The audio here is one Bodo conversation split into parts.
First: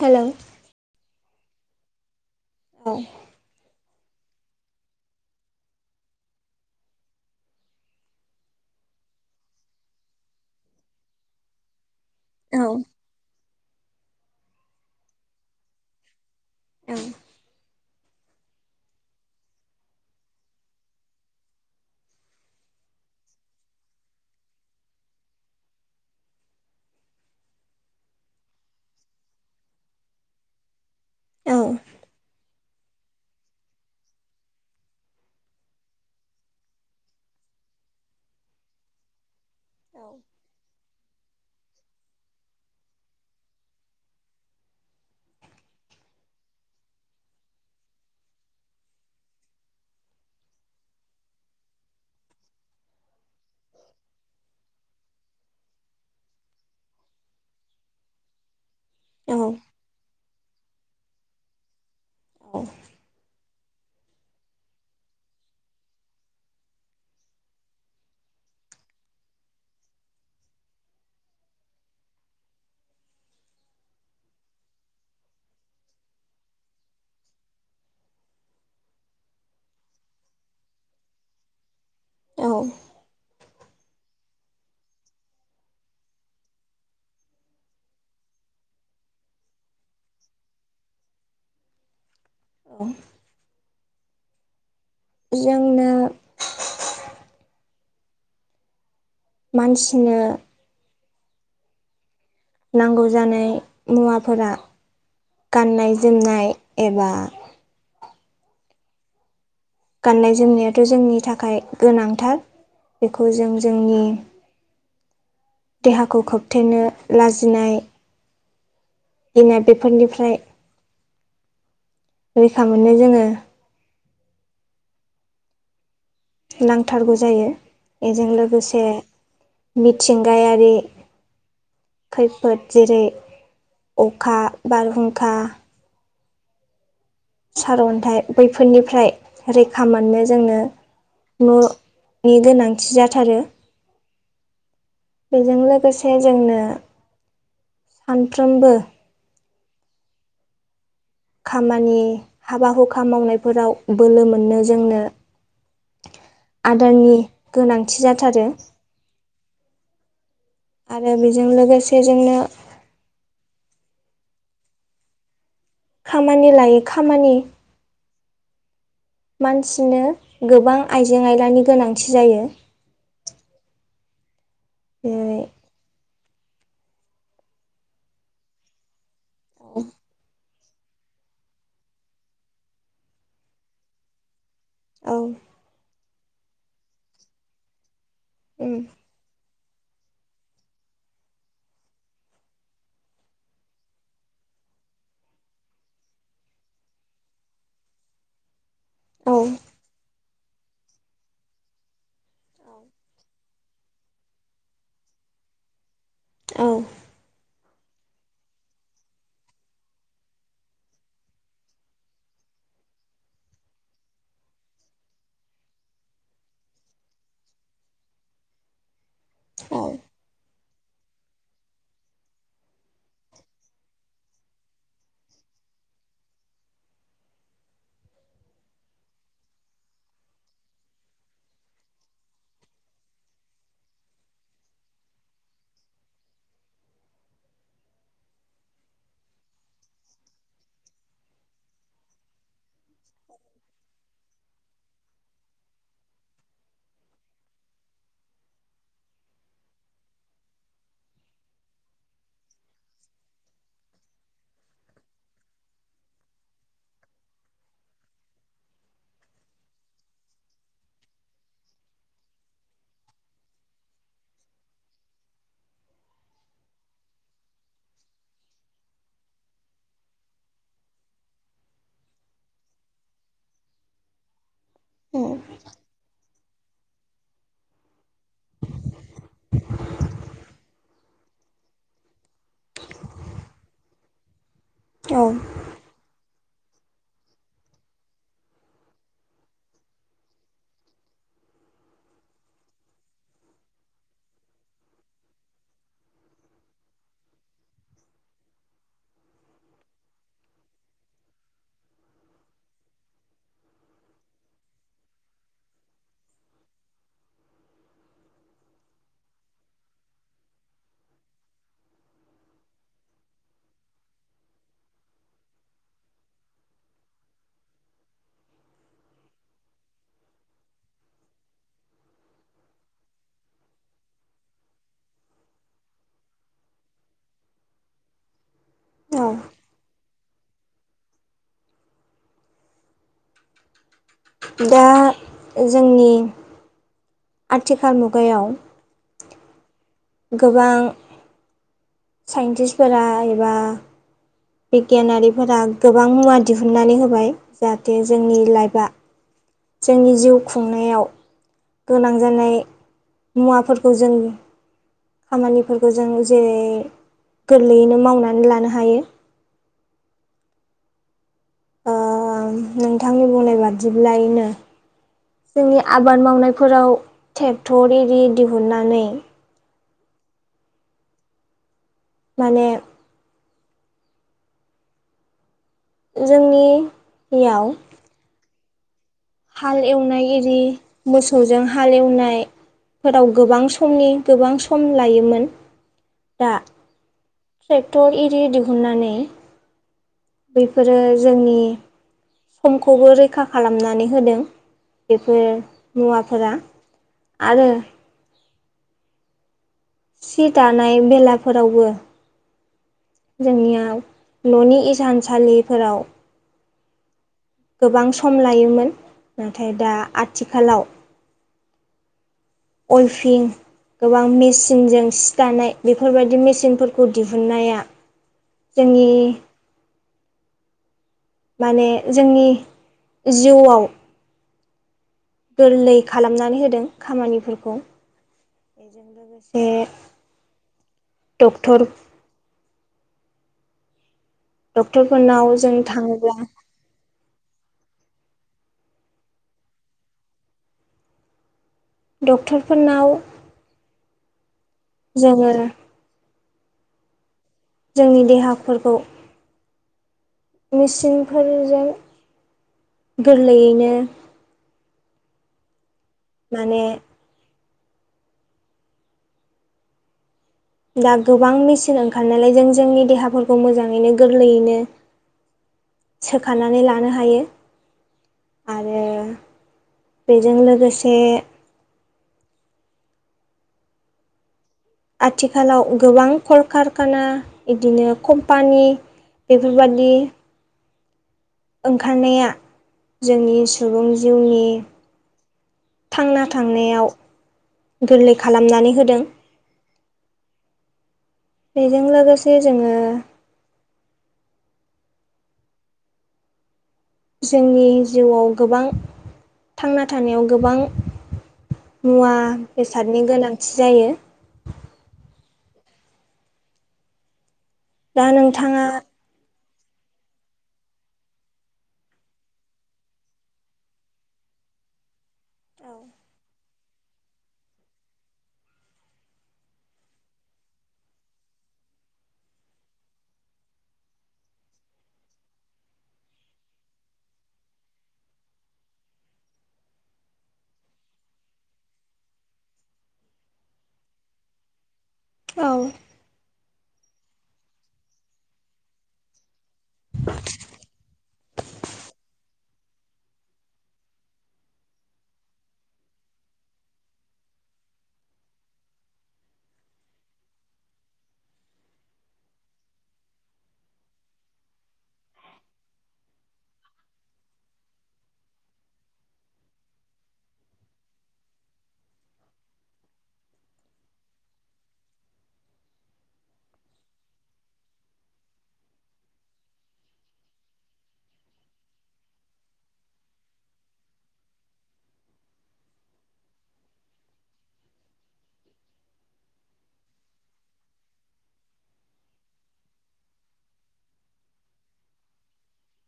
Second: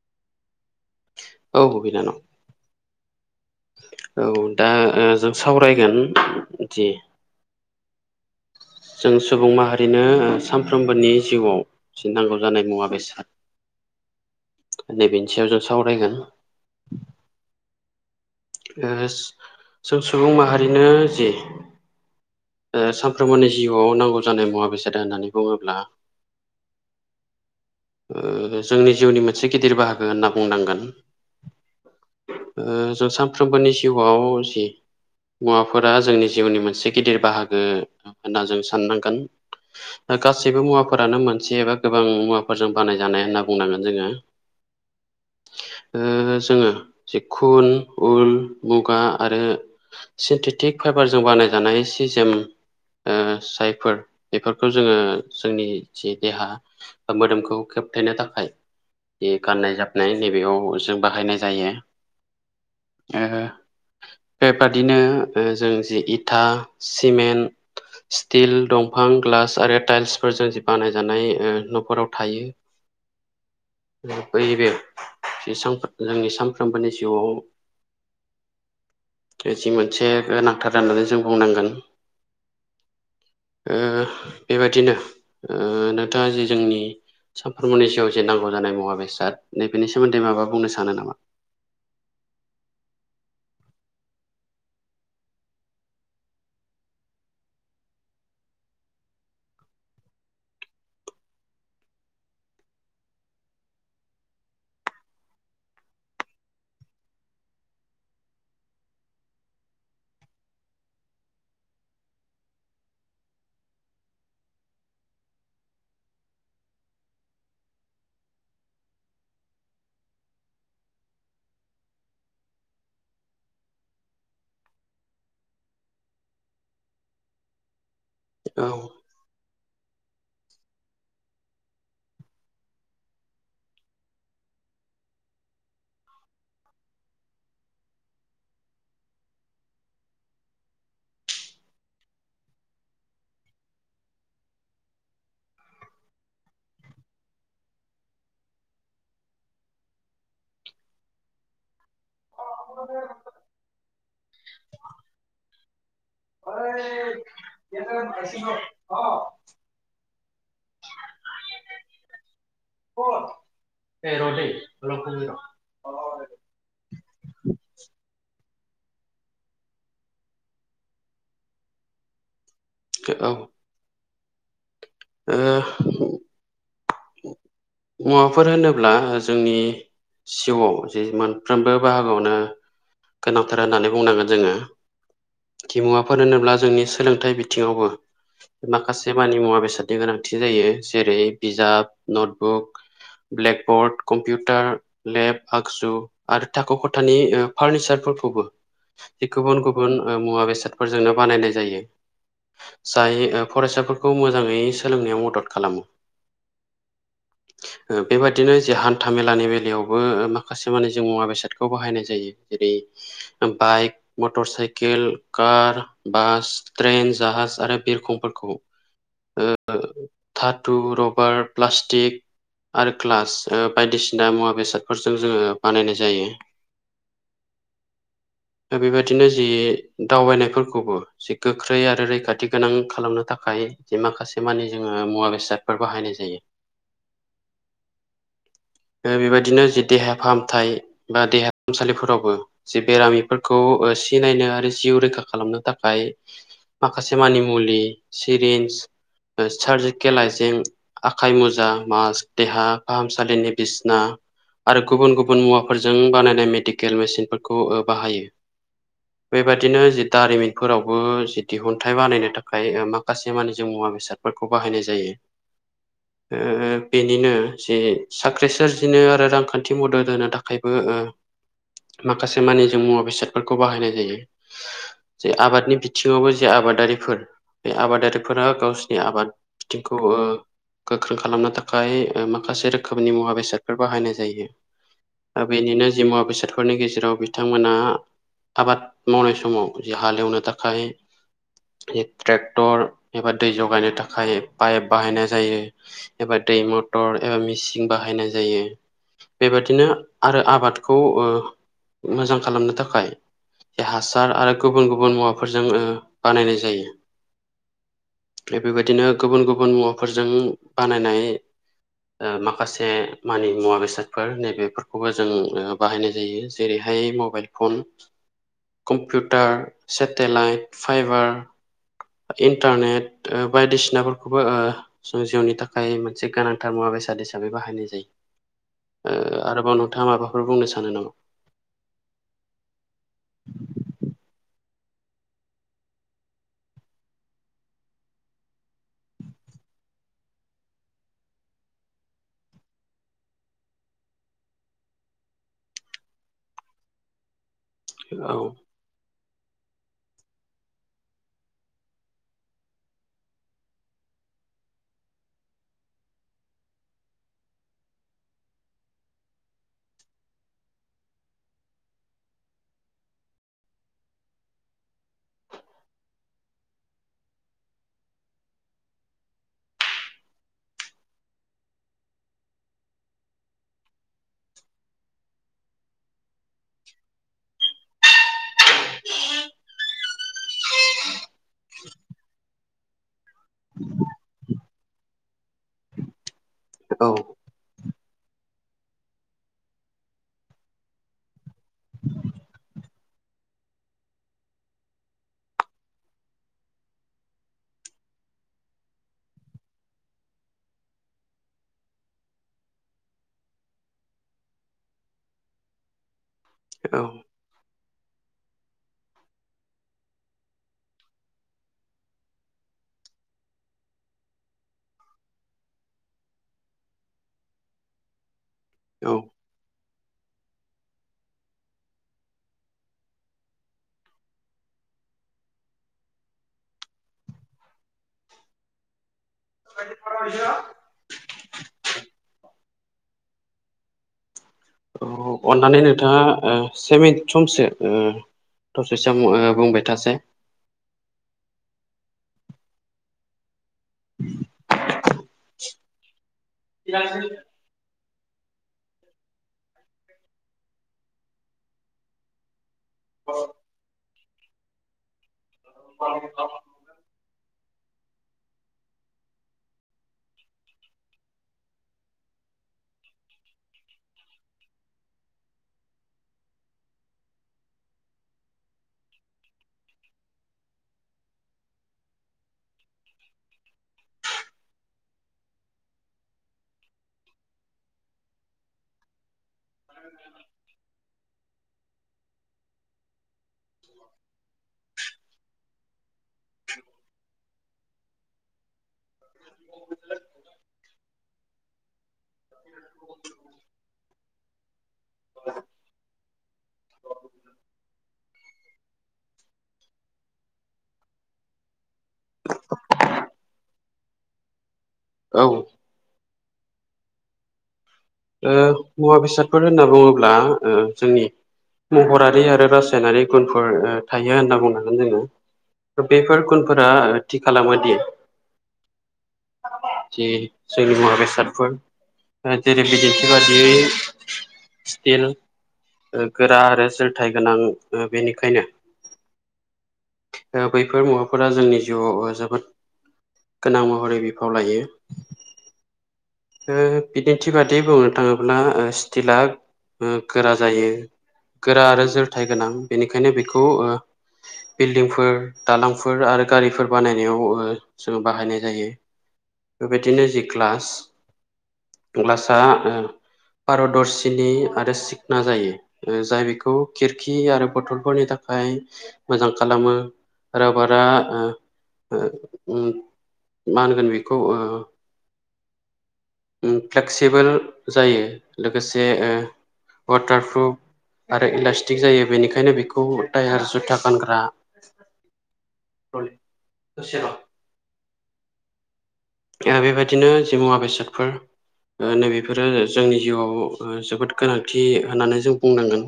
हेलौ औ बिनानाव [inaudible] औ दा जों सावरायगोन दि। जों सुबुं माहारिनो सानफ्रोमबोनि जिउआव। नांगौ जानाय औ मुवा बेसाद नैबनि सायाव जों सावरायगोन। औ जों सुबुं माहारिनो जि। सानफ्रोमबोनि जिउआव नांगौ जानाय मुवा बेसादा होननानै बुङोब्ला। जोंनि जिउनि मोनसे गिदिर बाहागो होनना बुंनांगोन। औ जों सानफ्रोमबोनि जिउआव जि मुवाफोरा जोंनि जिउनि मोनसे गिदिर्। बाहागो होनना जों साननांगोन गासैबो मुवाफोर। आनो मोनसे एबा गोबां मुवाफोरजों बानाय जानाय होनना बुंनांगोन जोङो। जोङो खुन उल मुगा आरो। फटिक फाइबारजों बानायजानाय सि जेम ओ जायफोर बेफोरखौ जोङो जोंनि जि देहा बा मोदोमखौे होबथायनो थाखाय बे औ गाननाय जाबनाय नैबेयाव जों बाहायनाय जायो औ ओ बेबादिनो जों जि इथा सिमेन्ट स्टिल दंफां ग्लास आरो टाइल्सफोरजों जि बानायजानाय न'खराव थायो [inaudible] बैबे जोंनि सानफ्रोमबोनि जिउआव जि मोनसे गोनांथार होननानै जों बुंनांगोन औ [unintelligible] ओ बेबादिनो नोंथाङा जि जोंनि सानफ्रोमबोनि जिउआव जे नांगौ जानाय मुवा बेसाद नैबेनि सोमोन्दै माबा बुंनो सानो नामा [inaudible] औ [inaudible] जोंनो [inaudible] मानसिनो नांगौ जानाय मुवाफोरा गाननाय जोमनाय एबा गाननाय जोमनायाथ' जोंनि थाखाय गोनांथार बेखौ जों जोंनि देहाखौ खोबथेनो लाजिनाय इनाय बेफोरनिफ्राय रैखा मोनो जोङो नांथारगौ जायो बेजों लोगोसे मिथिंगायारि खैफोद जेरै अखा बारहुंखा सारअन्थाइ बैफोरनिफ्राय रैखा मोननो जोंनो न'नि गोनांथि जाथारो बेजों लोगोसे जोंनो सानफ्रोमबो खामानि हाबा हुखा मावनायफोराव बोलो मोनो जोंनो आदारनि गोनांथि जाथारो [inaudible] आरो बेजों लोगोसे जोंनो [inaudible] खामानि लायो खामानि मानसिनो गोबां आइजें आइलानि गोनांथि जायो औ जेरै ओ मुवाफोर होनोब्ला जोंनि औ जिवाव जि मोनफ्रोमबो बाहागोआवनो गोनांथार होननानै बुंनांगोन जोङो औ फोर होनोब्ला जोंनि सोलोंथाइ बिथिङावबो माखासे बानि मुवा बेस बेसादनि गोनांथि जायो जेरै बिजाब नटबुक ब्लेकबर्ड कम्पिउटार लेब आगजु आरो थाखो खथानि फार्निचारफोर खौबो औ गुबुन गुबुन मुवा बेसादफोरजोंनो बानायनाय जायो जाय फरायसाफोरखौ मोजाङै सोलोंनायाव मदद खालामो औ [inaudible] बेबादिनो जे हान्था मेलानि बेलायावबो माखासे माने जों मुवा बेसादखौ बाहायनाय जायो जेरै bike motor cycle car bus train जाहाज आरो बिरखं फोरखौ औ ओ थाथु रबार प्लास्टिक आरो क्लास बायदिसिना मुवा बेसादफोरजों जोङो बानायनाय जायो [inaudible] दा बेबायदिनो जि दावबायनायफोरखौबो जि गोख्रै आरो रैखाथि गोनां खालामनो थाखाय माखासे मानिे जोङो मुवा बेसादफोर बाहायनाय जायो बेबायदिनो जि देहा फाहामथाय बा देहा फाहामसालिफोरावबो जे बेरामिफोरखौ सिनायनो आरो जिउ रैखा खालामनो थाखाय माखासे मानि मुलि सिरिन्स सार्जिकेल आइजें आखाइ मुजा मास देहा फाहामसालिनि बिसना आरो गुबुन गुबुन मुवाफोरजों बानायनाय मेडिकेल मेसिि [unintelligible] नफोरखौ बाहायो बेबायदिनो जि दारिमिनफोरावबो जि दिहुनथाइ बानायनो थाखाय माखासे माने जों मुवा ब [inaudible] बेनिनो जे साख्रि सोरजिनो आरो रांखान्थि मदद होनो थाखायबो माखासे मानिजों मुवा बेसाद [unintelligible] आबाद बिथिंखौ [unintelligible] माखासे रोखोमनि मुवा बेसादफोर बाहायनाय जायो औ बेनिनो जि मुवा बेसाद फोरनि गेजेराव बिथांमोना आबाद मावनाय समाव जे हालेवनो थाखाय ट्रेक्टर एबा दै जगायनो थाखाय पाइप बाहायनाय जायो एबा दै मटर एबा मेचिन बाहायनाय जायो बेबादिनो आरो आबादखौ ओ मोजां खालामनो थाखाय हासार आरो गुबुन गुबुन मुवाफोरजों ओ बानायनाय जायो बेबायदिनो गुबुन गुबुन मुवाफोरजों बानायनाय ओ माखासे मानि मुवा बेसादफोर नैबेफोरखौबो जों बाहायनाय जायो जेरैहाय mobile phone computer satellite fibre internet बायदिसिनाफोरखौबो जों जिउनि थाखाय मोनसे गोनांथार मुवा बेसाद हिसाबै बाहायनाय औ जायो आरोबाव नोंथाङा माबा फोर बुंनो सानो नामा दा जोंनि आथिखाल मुगायाव गोबां साइन्टिस्टफोरा एबा बिगियानारिफोरा गोबां मुवा दिहुननानै होबाय जाहाथे औ जोंनि लाइफआ जोंनि जिउ खुंनायाव गोनां जानाय मुवाफोरखौ जों खामानिफोरखौ जों जेरै गोरलैयैनो मावनानै लानो हायो [inaudible] ओ नोंथांनि बुंनाय बिदिब्लायैनो जोंनि आबाद मावनायफोराव ट्रेक्टर एरि दिहुननानै माने जोंनियाव हाल एवनाय एरि मोसौजों हाल एवनायफोराव गोबां समनि गोबां सम लायोमोन दा औ ट्रेक्टर आररि दिहुननानै बेफोरो जोंनि समखौबो रैखा खालामनानै होदों बेफोर मुवाफोरा आरो सि दानाय बेलाफोरावबो जोंनियाव न'नि इसानसालिफोराव औ गोबां सम लायोमोन नाथाय दा आथिखालाव अलफिं गोबां मेचिनजों सि दानाय बेफोरबायदि मेचिनफोरखौ दिहुननाया जोंनि औ माने जोंनि जिउआव गोरलै खालामनानै होदों खामानिफोरखौ जों लोगोसे औ दक्टर डक्टरफोरनाव जों अन्नानै नोंथाङा थाङोब्ला ओ से मि समसो ओ थसे सम बुंबाय थासाय डक्टरफोरनाव जोङो [unintelligible] जोंनि देहाफोरखौ मेचिनफोरजों गोरलैयैनो [unintelligible] माने दा गोबां मेचिन ओंखारनायालाय जों जोंनि देहाफोरखौ मोजाङैनो गोरलैयैनो सोखानानै लानो हायो। आरो बेजों लोगोसे आथिखालाव गोबां खलकारखाना बिदिनो कम्पानि बेफोरबादि ओंखारनाया जोंनि सुबुं जिउनि थांना थांनायाव गोरलै खालामनानै होदों बेजों लोगोसे जोङो [inaudible] [unintelligible] जोंनि जिउआव गोबां थांना थानायाव गोबां मुवा बेसादनि गोनांथि जायो औ दा ओ नोंथाङा मुवा बेसादफोर होनना बुङोब्ला ओ जोंनि महरारि आरो रासायनारि गुनफोर ओ थायो होनना बुंनांगोन जोङो। बेफोर गुनफोरा थि खालामोदि जे जोंनि मुवा बेसादफोर जेरै बिदिन्थि बादियै स्टिल गोरा आरो सोरोलथायाइ गोनां बेनिखायनो बैफोर मुवाफोरा जोंनि जिउआव जोबोद गोनां महरै बिफाव लायो। औ बिदिन्थि बादि बुंनो थाङोब्ला ओ स्टिला ओ गोरा जायो। गोरा आरो जोरथाय गोनां बेनिखायनो बेखौ ओ बिल्डिंफोर दालांफोर आरो गारिफोर बानायनायाव ओ जों बाहायनाय जायो। बेबायदिनो जि ग्लास ग्लासा ओ पारदरसिनि आरो सिखना जायो जाय बेखौ खिरखि आरो बथलफोरनि थाखाय थाखाय मोजां खालामो रबारा ओ ओ ओम मा होनगोन बेखौ ओ फ्लेक्सिबोल जायो लोगोसे ओ वाटारप्रुफ आरो इलास्टिक जायो बेनिखायनो बेखौ टायार जुथा गानग्रा [unintelligible] बेबायदिनो जि मुवा बेसादफोर नैबेफोरो जोंनि जिउआव जोबोद गोनांथि होननानै जों बुंनांगोन।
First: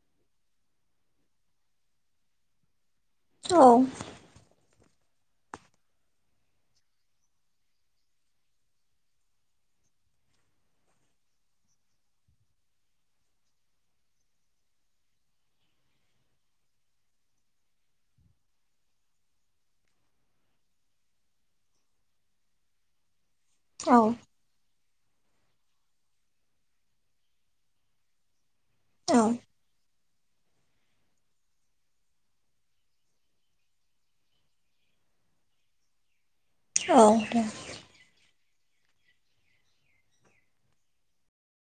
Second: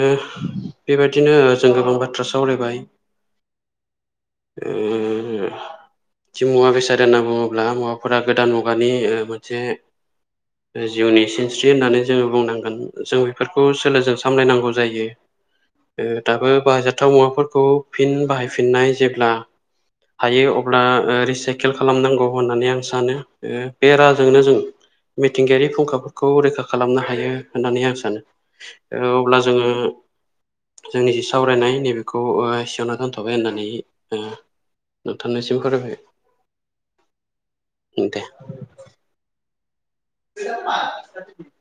ओह बेबायदिनो जों गोबां बाथ्रा सावरायबाय। औ [unintelligible] जि मुवा बेसाद होनना बुङोब्ला मुवाफोरा गोदान मुगानि ओ मोनसे जिउनि सिनस्रि होननानै जोङो बुंनांगोन जों बेफोरखौ सोलोजों सामलायनांगौ जायो। दाबो बायजाथाव मुवाफोरखौ फिन बाहायफिननाय जेब्ला हायो अब्ला रिसाइकेल खालामनांगौ होननानै आं सानो बे औ राजोंनो जों मिथिंगायारि फुंखाफोरखौ रैखा खालामनो हायो होननानै आं सानो। औ अब्ला जोङो जोंनि जि सावरायनाय नैबेखौ ओ एसेयावनो दोनथ'बाय होननानै ओ नोंथांनिसिम फरायबाय औ दे [unintelligible]